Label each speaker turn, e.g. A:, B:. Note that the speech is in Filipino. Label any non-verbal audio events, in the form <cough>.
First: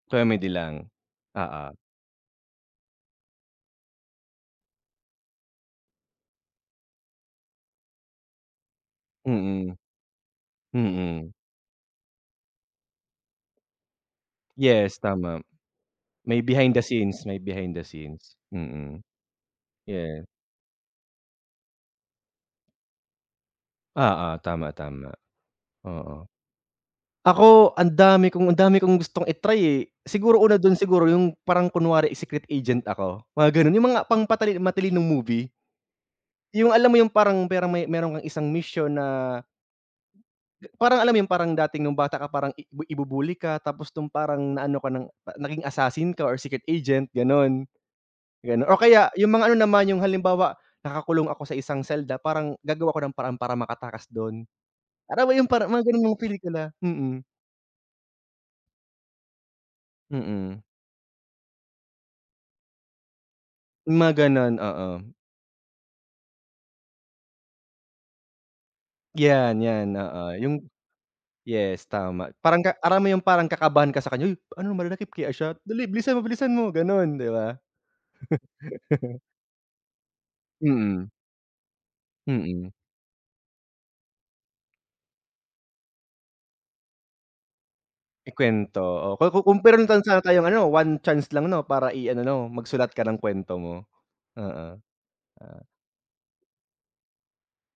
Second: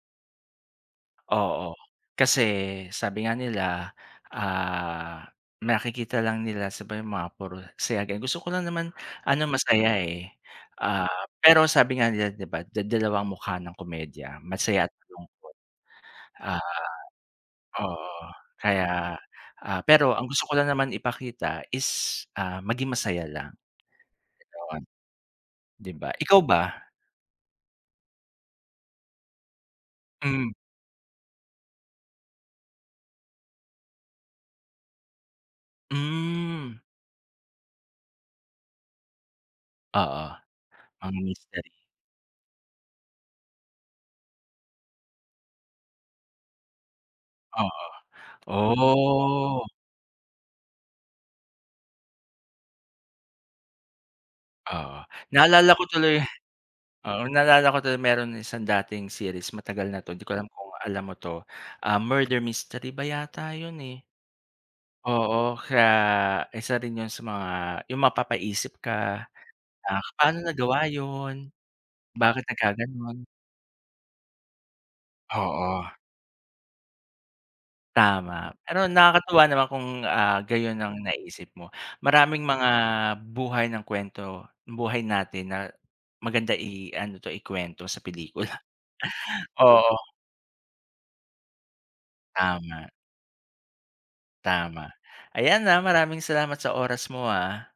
A: Comedy lang,
B: Oo.
A: oo.
B: Kasi sabi nga nila, ah, nakikita lang nila sa ba yung mga puro saya din, gusto ko lang naman ano,
A: Mm.
B: masaya, eh. Ah,
A: Mm.
B: pero sabi nga nila 'di ba, da dalawa ang mukha ng komedya, masaya't
A: Yes, tama.
B: malungkot.
A: May behind
B: Ah,
A: the scenes, may behind the
B: oo.
A: scenes, mm.
B: Kaya, ah, pero
A: Yeah.
B: ang gusto ko lang naman ipakita is, ah, maging masaya lang,
A: Oo, tama,
B: 'yon.
A: tama,
B: 'Di ba,
A: oo.
B: ikaw ba?
A: Ako ang dami kong ang dami kong gustong i-try, eh. Siguro,
B: Hmm.
A: una dun siguro, yung parang kunwari, eh, secret agent ako, mga ganun? Yung mga pang patali matalinong movie? Yung
B: Hmm.
A: alam mo yung parang, pero may meron kang isang misyon na
B: Oo,
A: parang alam
B: mga
A: ’yon? Parang
B: mystery.
A: dati, nung bata ka, parang ibi ibubully ka tapos nung parang naano ka ng pa naging assassin ka or secret agent, gano'n.
B: Oo,
A: Gano o kaya yung mga ano
B: oh.
A: naman, yung halimbawa, nakakulong ako sa isang selda parang gagawa ako ng paraan para makatakas dun.
B: Oo,
A: Alam mo yung parang
B: naalala ko
A: mga gano'n yung
B: tuloy
A: pelikula,
B: oo.
A: mm.
B: Naalala ko tuloy meron isang dating series, matagal na ’to, di ko alam
A: Mm.
B: kung alam mo ’to. Ah, murder mystery ba yata ’yun, eh.
A: Mga gano'n, oo.
B: Oo, kaya isa din ’yon sa mga ’yung mapapaisip ka,
A: 'Yan, 'yan
B: "Ah,
A: oo.
B: paano
A: Yung
B: nagawa ’yon?
A: yes, tama.
B: Bakit
A: Parang ka alam mo yung
B: nagkagano'n?"
A: parang kakabahan ka sa kanya. "Uy, ano, madadakip kaya siya? Dali,
B: Oo.
A: bilisan mo, bilisan mo." Gano'n, 'di ba?
B: Tama, pero
A: <laughs>
B: nakakatuwa naman kung, ah, gayon ang
A: Mm.
B: naiisip mo. Maraming mga
A: Mm.
B: buhay ng kuwento buhay natin na maganda i-ano 'to, ikuwento sa pelikula.
A: Ikwento. Oh, ku ko
B: <chuckles>
A: kung, pero
B: Oo.
A: chance sa tayong ano, 1 chance lang 'no, para i-ano, 'no,
B: Tama.
A: magsulat ka ng kwento mo, oo.
B: Tama ayan,
A: Ah.
B: ah. Maraming salamat sa oras mo, ah.